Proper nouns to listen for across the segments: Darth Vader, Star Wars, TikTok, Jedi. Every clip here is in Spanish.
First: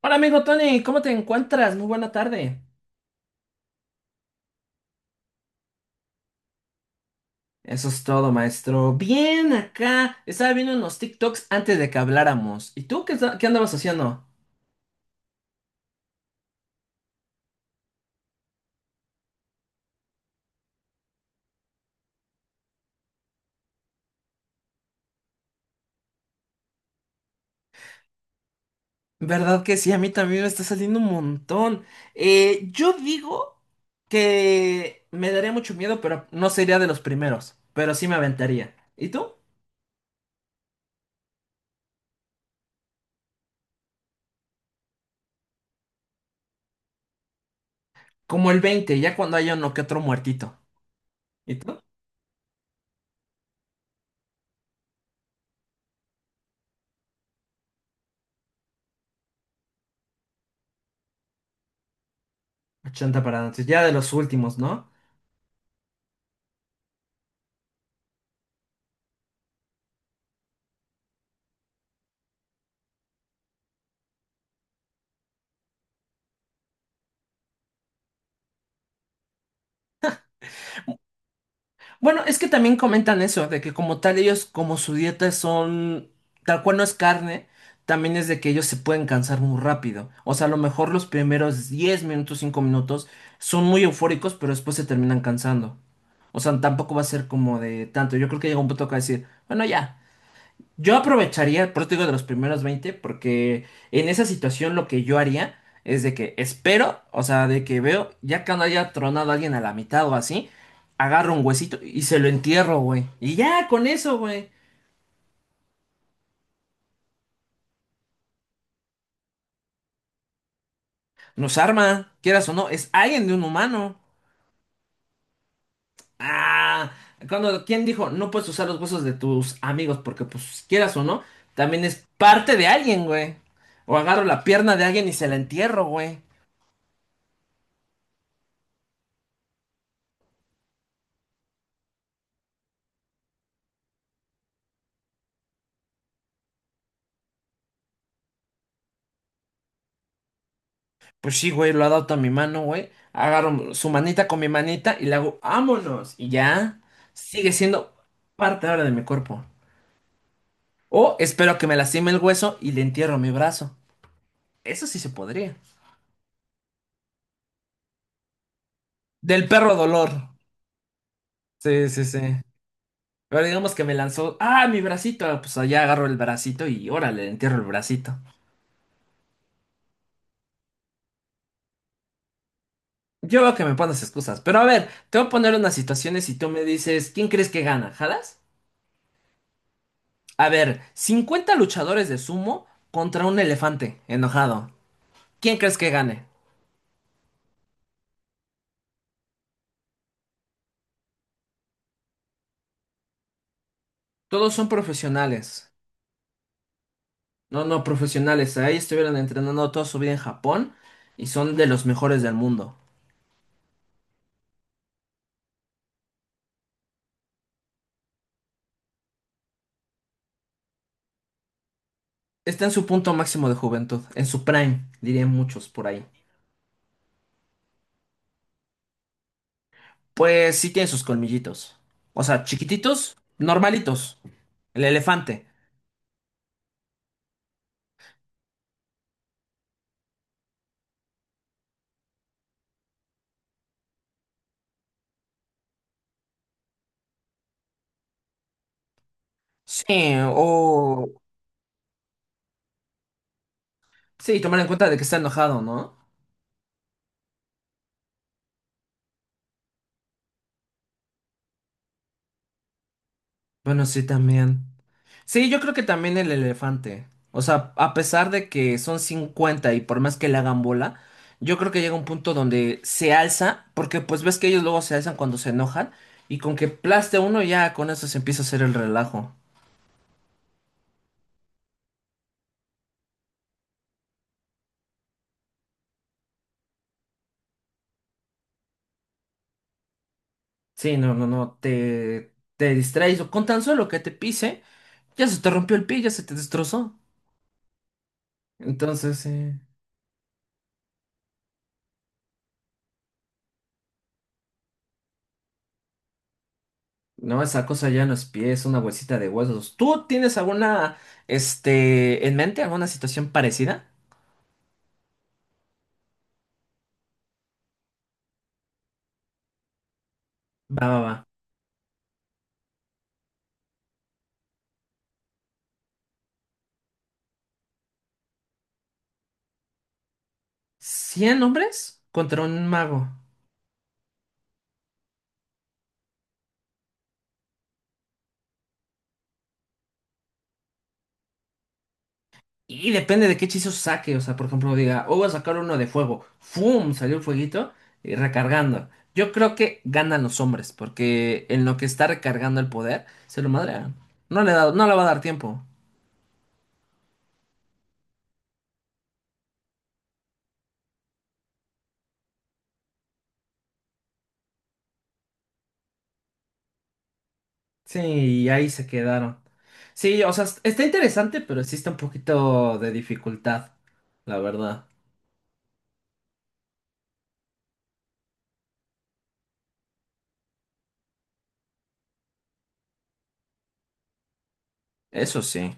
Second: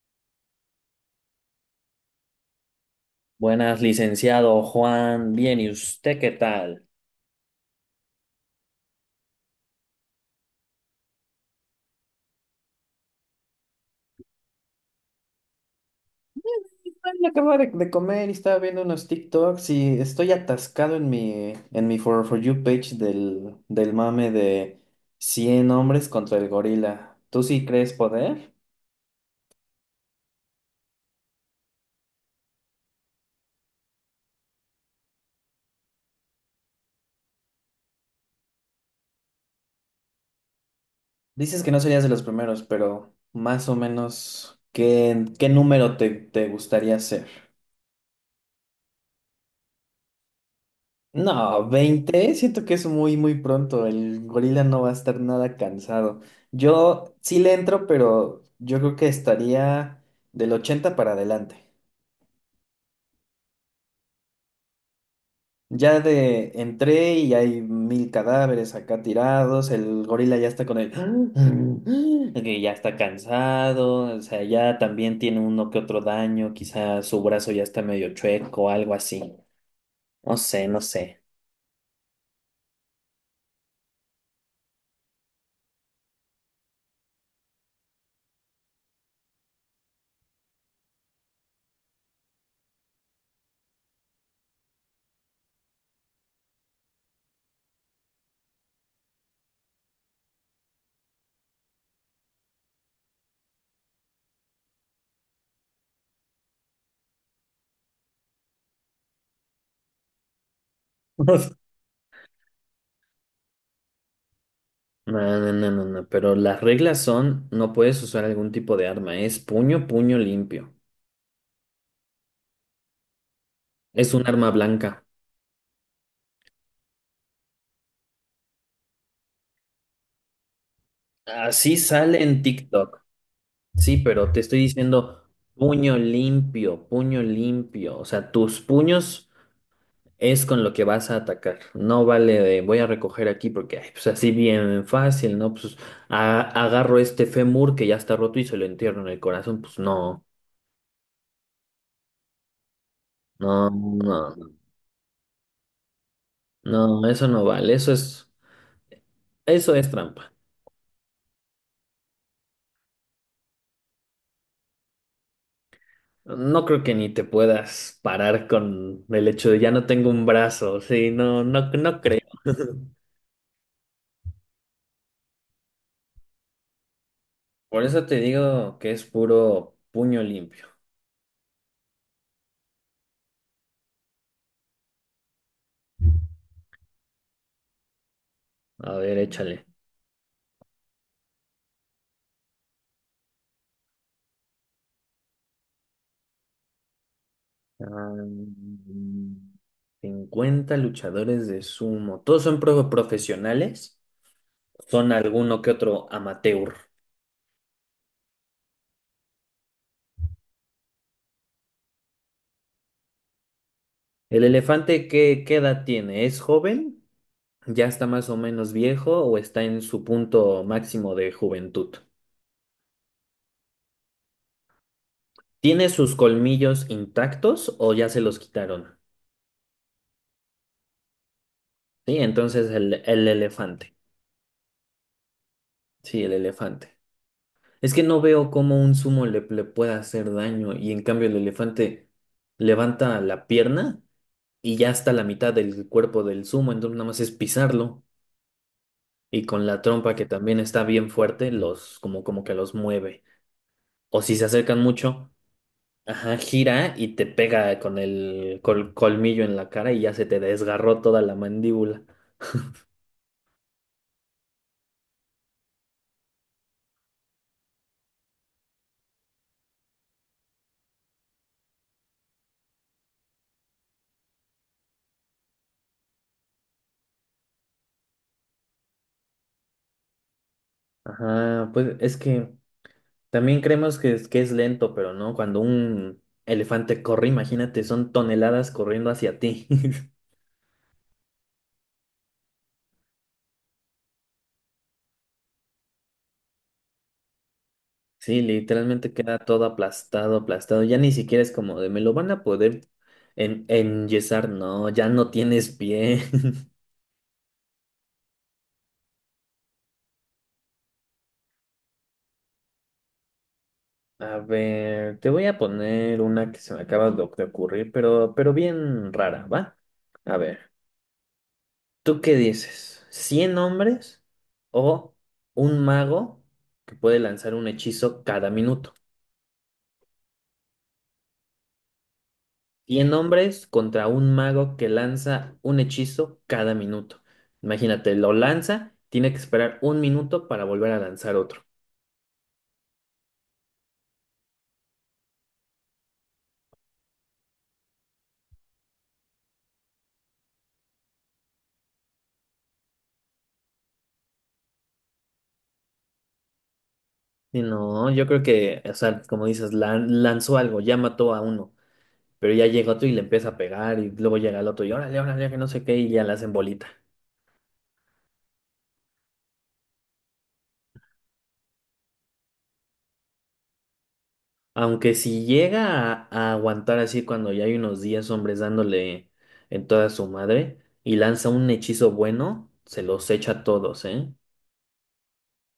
Hola amigo Tony, ¿cómo te encuentras? Muy buena tarde. Buenas, licenciado Juan. Bien, ¿y usted qué tal? Eso es todo, maestro. Bien, acá. Estaba viendo unos TikToks antes de que habláramos. ¿Y tú qué, qué andabas haciendo? Ay, acabo de comer y estaba viendo unos TikToks y estoy atascado en mi For You page del mame de 100 hombres contra el gorila. ¿Tú sí crees poder? ¿Verdad que sí? A mí también me está saliendo un montón. Yo digo que me daría mucho miedo, pero no sería de los primeros. Pero sí me aventaría. ¿Y tú? Dices que no serías de los primeros, pero más o menos, ¿qué número te gustaría ser? Como el veinte, ya cuando haya uno que otro muertito. ¿Y No, tú? 20. Siento que es muy, muy pronto. El gorila no va a estar nada cansado. Yo sí le entro, pero yo creo que estaría del 80 para adelante. 80 para antes, ya de los últimos, ¿no? Ya de entré y hay 1000 cadáveres acá tirados. El gorila ya está con el que ya está cansado. O sea, ya también tiene uno que otro daño. Quizá su brazo ya está medio chueco, algo así. No sé, no sé. Bueno, es que también comentan eso, de que como tal ellos, como su dieta son, tal cual no es carne, también es de que ellos se pueden cansar muy rápido. O sea, a lo mejor los primeros 10 minutos, 5 minutos son muy eufóricos, pero después se terminan cansando. O sea, tampoco va a ser como de tanto. Yo creo que llega un punto que va a decir, bueno, ya. Yo aprovecharía el eso de los primeros 20, porque en esa situación lo que yo haría es de que espero, o sea, de que veo, ya cuando haya tronado a alguien a la mitad o así, agarro un huesito y se lo entierro, güey. Y ya, con eso, güey. No, no, no, no, no, pero las reglas son, no puedes usar algún tipo de arma, es puño, puño limpio, Nos arma, quieras o no, es alguien de un humano. es un arma blanca. Ah, cuando, ¿quién dijo? No puedes usar los huesos de tus amigos porque, pues, quieras o no, Así también es sale en parte de TikTok, alguien, güey. O sí, agarro pero te la estoy pierna de alguien y diciendo se la entierro, güey. Puño limpio, o sea, tus puños es con lo que vas a atacar, no vale de voy a recoger aquí porque, ay, pues así bien fácil, ¿no? Pues a- agarro este fémur que ya está roto y se lo entierro en el corazón, pues no, Pues sí, güey, lo adapto a mi mano, güey. no, Agarro su manita no, con mi manita y le hago, ¡vámonos! Y ya no, no, eso no sigue vale, siendo parte ahora de mi cuerpo. eso es trampa. O espero que me lastime el hueso y le entierro mi brazo. Eso sí se podría. No creo que ni te puedas parar con el Del hecho de ya perro no dolor. tengo un brazo, sí, no, no, Sí, no sí, sí. creo. Pero digamos que me lanzó, ¡ah, mi bracito! Ah, pues allá agarro el bracito y órale, le entierro el Por eso te bracito. digo que es puro puño limpio. Yo veo que me pones excusas. Pero a ver, te voy a poner unas situaciones y tú me dices, ¿quién crees que gana? ¿Jalas? A ver, échale. A ver, 50 luchadores de sumo contra un elefante enojado. ¿Quién crees que gane? Ah, 50 luchadores de sumo. ¿Todos son profesionales? Todos son ¿Son alguno profesionales. que otro amateur? No, no, profesionales. Ahí estuvieron entrenando toda su vida en Japón y son de los mejores del mundo. El elefante, qué edad tiene? ¿Es joven? ¿Ya está más o menos viejo o está en su punto máximo de juventud? Está en su punto máximo de juventud, en su prime, dirían muchos por ¿Tiene ahí. sus colmillos intactos o ya se los quitaron? Pues sí tiene sus colmillitos. Sí, O sea, entonces chiquititos, el elefante. normalitos. El elefante. Sí, el elefante. Es que no veo cómo un sumo le pueda hacer daño y en cambio el elefante levanta la pierna y ya está la mitad del cuerpo del sumo, entonces nada más es pisarlo y con la Sí, trompa que también está bien o... fuerte los como como que los mueve. O si Sí, se tomar en acercan cuenta de que está mucho, enojado, ¿no? ajá, gira y te pega con el colmillo en la cara y ya se te desgarró toda la mandíbula. Bueno, sí, también. Sí, yo creo que también el elefante. O sea, a pesar de que son 50 y por más que le hagan bola, yo creo que llega un punto donde se alza, porque pues ves que ellos luego se alzan cuando se enojan, y con que plaste uno ya con eso se empieza a hacer el relajo. Ajá, pues es que también creemos que es lento, pero no, cuando un elefante corre, imagínate, son toneladas corriendo hacia ti. Sí, no, no, no, te distraes o con tan solo que te pise, ya se te rompió el pie, ya se te destrozó. Sí, literalmente Entonces, sí. queda todo aplastado, aplastado. Ya ni siquiera es como de me lo van a poder en enyesar, no, ya no tienes pie. No, esa cosa ya no es pie, es una bolsita de huesos. ¿Tú tienes alguna, este, en mente, alguna situación parecida? A ver, te voy a poner una que se me acaba de ocurrir, pero bien rara, ¿va? A ver. Va, va, va. ¿Tú qué dices? ¿100 hombres o un mago que puede lanzar un hechizo cada minuto? 100 hombres contra un mago. 100 hombres contra un mago que lanza un hechizo cada minuto. Imagínate, lo lanza, tiene que esperar un minuto para volver a lanzar otro. Y depende de qué hechizo saque. O sea, por ejemplo, diga, oh, voy a sacar uno de fuego. ¡Fum! Salió el fueguito y recargando. Yo creo que ganan los hombres, porque en lo que está recargando el poder, se lo madrean. No le da, no le va a dar tiempo. Y no, yo creo que, o sea, como dices, lanzó algo, ya mató a uno, pero ya llega otro y le empieza a pegar y luego llega el otro y órale, órale, que no sé qué y ya la hacen bolita. Sí, y ahí se quedaron. Sí, o sea, está interesante, pero existe un poquito de dificultad, la verdad. Aunque si llega a aguantar así cuando ya hay unos días hombres dándole en toda su madre y lanza un hechizo bueno, se los echa a todos, ¿eh? Eso sí.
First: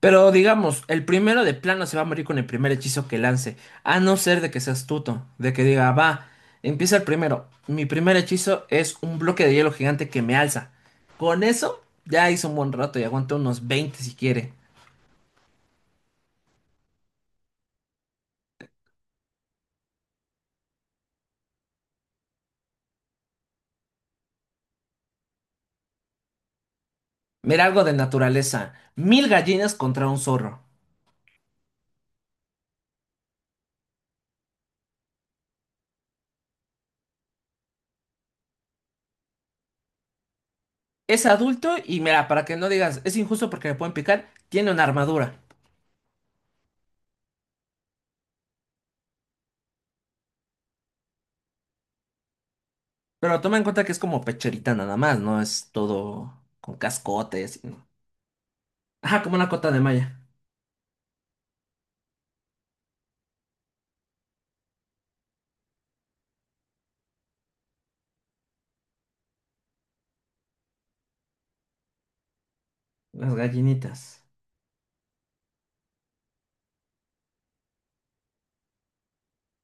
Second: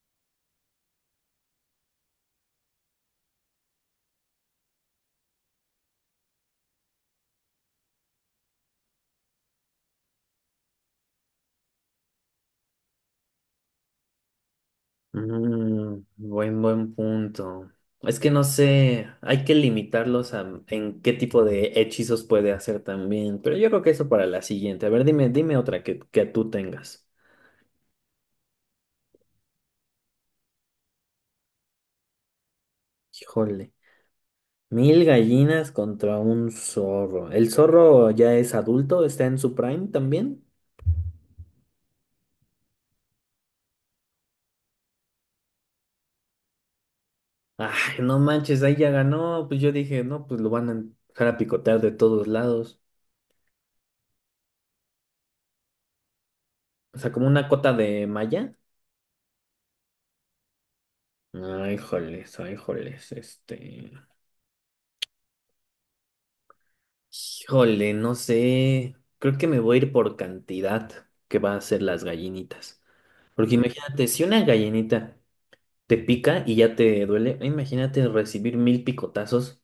Pero digamos, el primero de plano se va a morir con el primer hechizo que lance, a no ser de que sea astuto, de que diga, va, empieza el primero. Mi primer hechizo es un bloque de hielo gigante que me alza. Con eso ya hizo un buen rato y aguanta unos 20 si quiere. Mm, buen punto. Es que no sé, hay que limitarlos a en qué tipo de hechizos puede hacer también, pero yo creo que eso para la siguiente. A ver, dime, dime otra que tú tengas. Mira algo de naturaleza. 1000 gallinas contra un zorro. Híjole, 1000 gallinas contra un zorro. ¿El zorro ya es adulto? ¿Está en su prime también? Es adulto y mira, para que no digas, es injusto porque me pueden picar, tiene una armadura. Ay, no manches, ahí ya ganó. Pues yo dije, no, pues lo van a dejar a picotear de todos lados. Pero toma en cuenta que es como pecherita nada más, no es todo con O sea, como una cascotes. cota de malla. Ajá, como una cota de malla. Ay, joles, este. Híjole, no sé. Creo que me voy a ir por cantidad que va a ser las gallinitas. Las Porque imagínate, gallinitas. si una gallinita te pica y ya te duele, imagínate recibir 1000 picotazos.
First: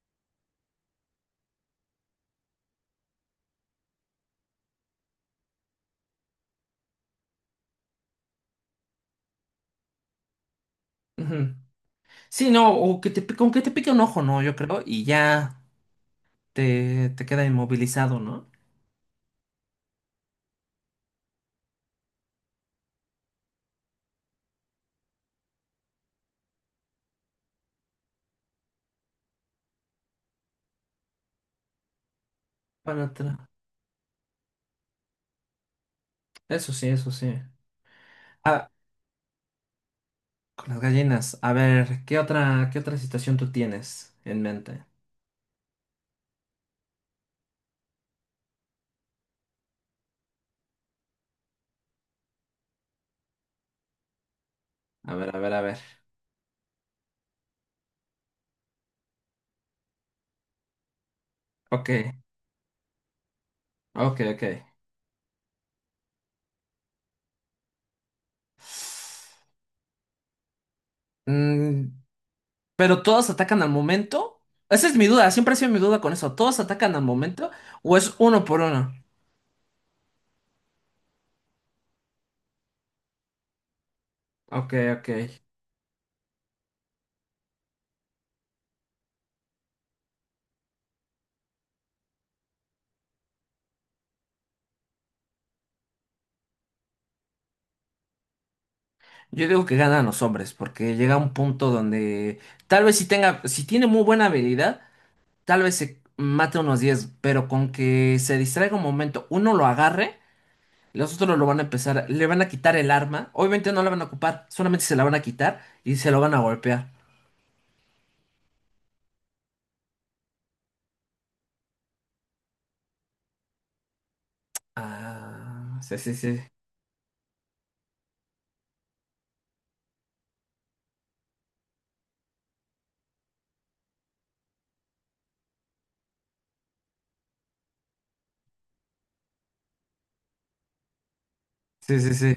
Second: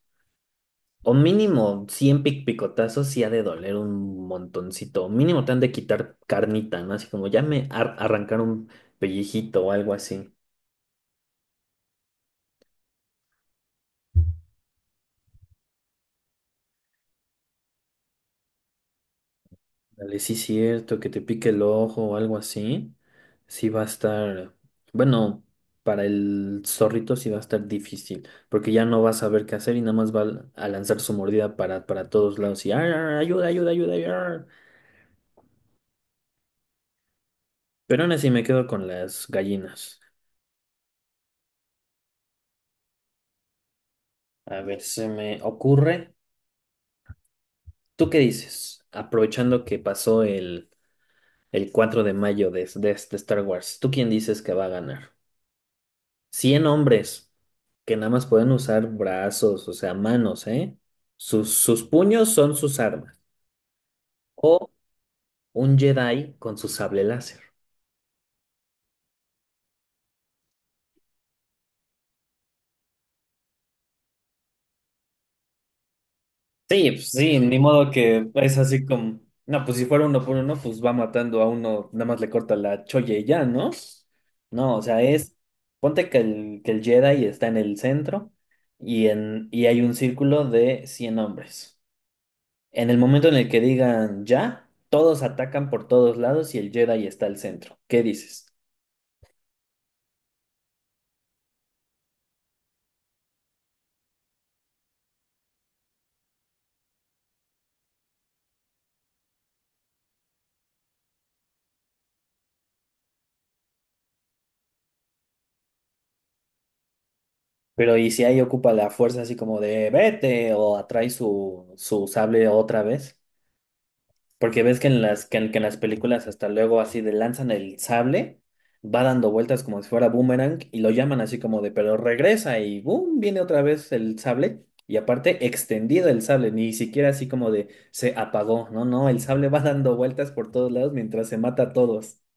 O mínimo 100 picotazos sí ha de doler un montoncito. Mínimo te han de quitar carnita, ¿no? Así como ya me arrancaron un pellejito o algo así. Ujú. Sí, no, o que con que te pique un ojo, ¿no? Yo creo, y ya te queda inmovilizado, ¿no? Dale, sí, cierto, que te pique el ojo o algo así. Sí va a estar. Bueno, para el zorrito sí va a estar difícil. Porque ya no va a saber qué hacer y nada más va a lanzar su mordida para todos lados. Y "ar, Para ar, atrás. ayuda, ayuda, ayuda, ayuda". Eso sí, eso sí. Pero aún así me quedo Ah, con las gallinas. con las gallinas. A ver, qué otra situación tú tienes en A ver, mente? se me ocurre. ¿Tú qué dices? Aprovechando que pasó el 4 de mayo de este Star Wars, ¿tú quién dices que va a ganar? A ver, a ver, a ver. 100 hombres que nada más pueden usar brazos, o sea, manos, ¿eh? Sus, sus Ok, puños son sus armas. ok, ok. O un Jedi con su sable láser. Mm, ¿pero todas atacan al momento? Esa es mi duda, siempre ha sido mi duda con eso. ¿Todos Sí, atacan al pues sí, momento ni modo o es que uno es por así uno? como, no, pues si fuera uno por uno, pues va matando a uno, nada más le corta la cholla y ya, ¿no? Ok, No, o sea, ok. es, ponte que el Jedi está en el centro y, en, y hay un círculo de 100 hombres. En el momento en el que digan ya, todos atacan por todos lados y el Jedi está al centro. ¿Qué dices? Yo digo que ganan los hombres, porque llega un punto donde tal vez si tiene muy buena habilidad, tal vez se mate unos 10, pero con que se distraiga un momento, uno lo agarre, los otros lo van a empezar, le van a quitar el arma, obviamente no la van a ocupar, solamente se la van a quitar y se lo van a golpear. Pero ¿y si ahí ocupa la fuerza así como de vete o atrae su, su sable otra vez? Porque ves que en las, que en las Ah, sí, sí, películas sí, hasta luego así de lanzan el sable, va dando vueltas como si fuera boomerang y lo llaman así como de, pero regresa y boom, viene otra vez el sable y aparte extendido el sable, ni siquiera así como de se apagó, no, no, el sable va dando vueltas por todos lados mientras se mata a sí, sí, todos. sí.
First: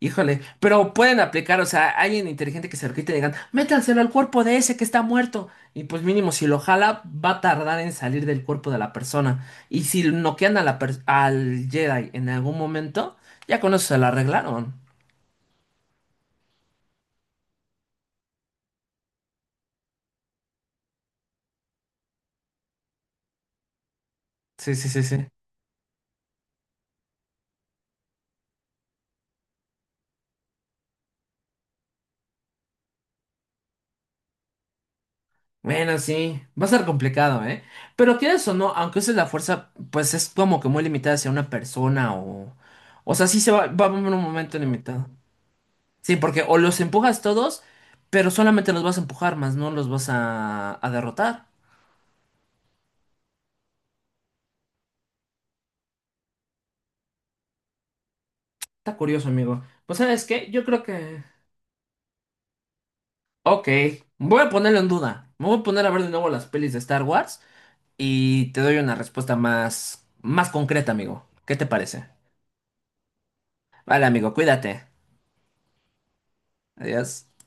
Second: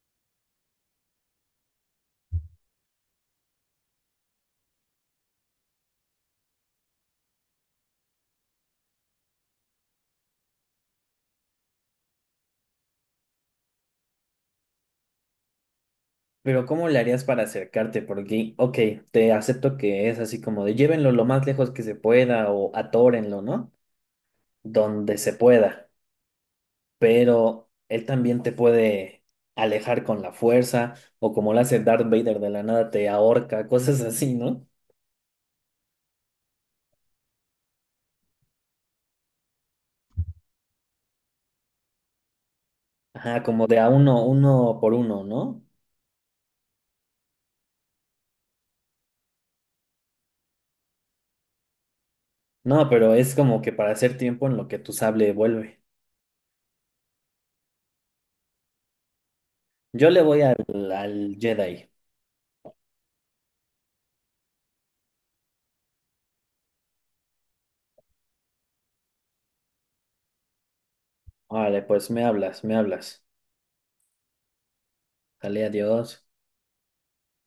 Híjole, pero pueden aplicar, o sea, alguien inteligente que se lo quite y digan, métanselo al cuerpo de ese que está muerto. Y pues mínimo, si lo jala, va a tardar en salir del cuerpo de la persona. Y si noquean a la al Jedi en algún momento, ya con eso se la arreglaron. Pero ¿cómo le harías para acercarte? Porque, ok, te acepto que es así como de llévenlo lo más lejos que se pueda o atórenlo, ¿no? Sí, sí, sí, Donde sí. se pueda. Pero él también te puede alejar con la fuerza, o como lo hace Darth Vader de la nada, te ahorca, cosas así, ¿no? Bueno, sí, va a ser complicado, ¿eh? Pero quieres o no, aunque uses la fuerza, pues es como que muy limitada hacia una persona o... O sea, sí Ajá, como de va a a haber un uno, momento uno por limitado. uno, ¿no? Sí, porque o los empujas todos, pero solamente los vas a empujar, más no los vas a derrotar. No, pero es como que para hacer tiempo en lo que tu sable vuelve. Está curioso, amigo. Pues Yo le ¿sabes voy qué? al, Yo creo que... al Jedi. Ok, voy a ponerlo en duda. Me voy a poner a ver de nuevo las pelis de Star Wars y te doy una respuesta más, más concreta, amigo. ¿Qué te Vale, parece? pues me hablas, me hablas. Vale, amigo, cuídate. Sale, adiós. Adiós.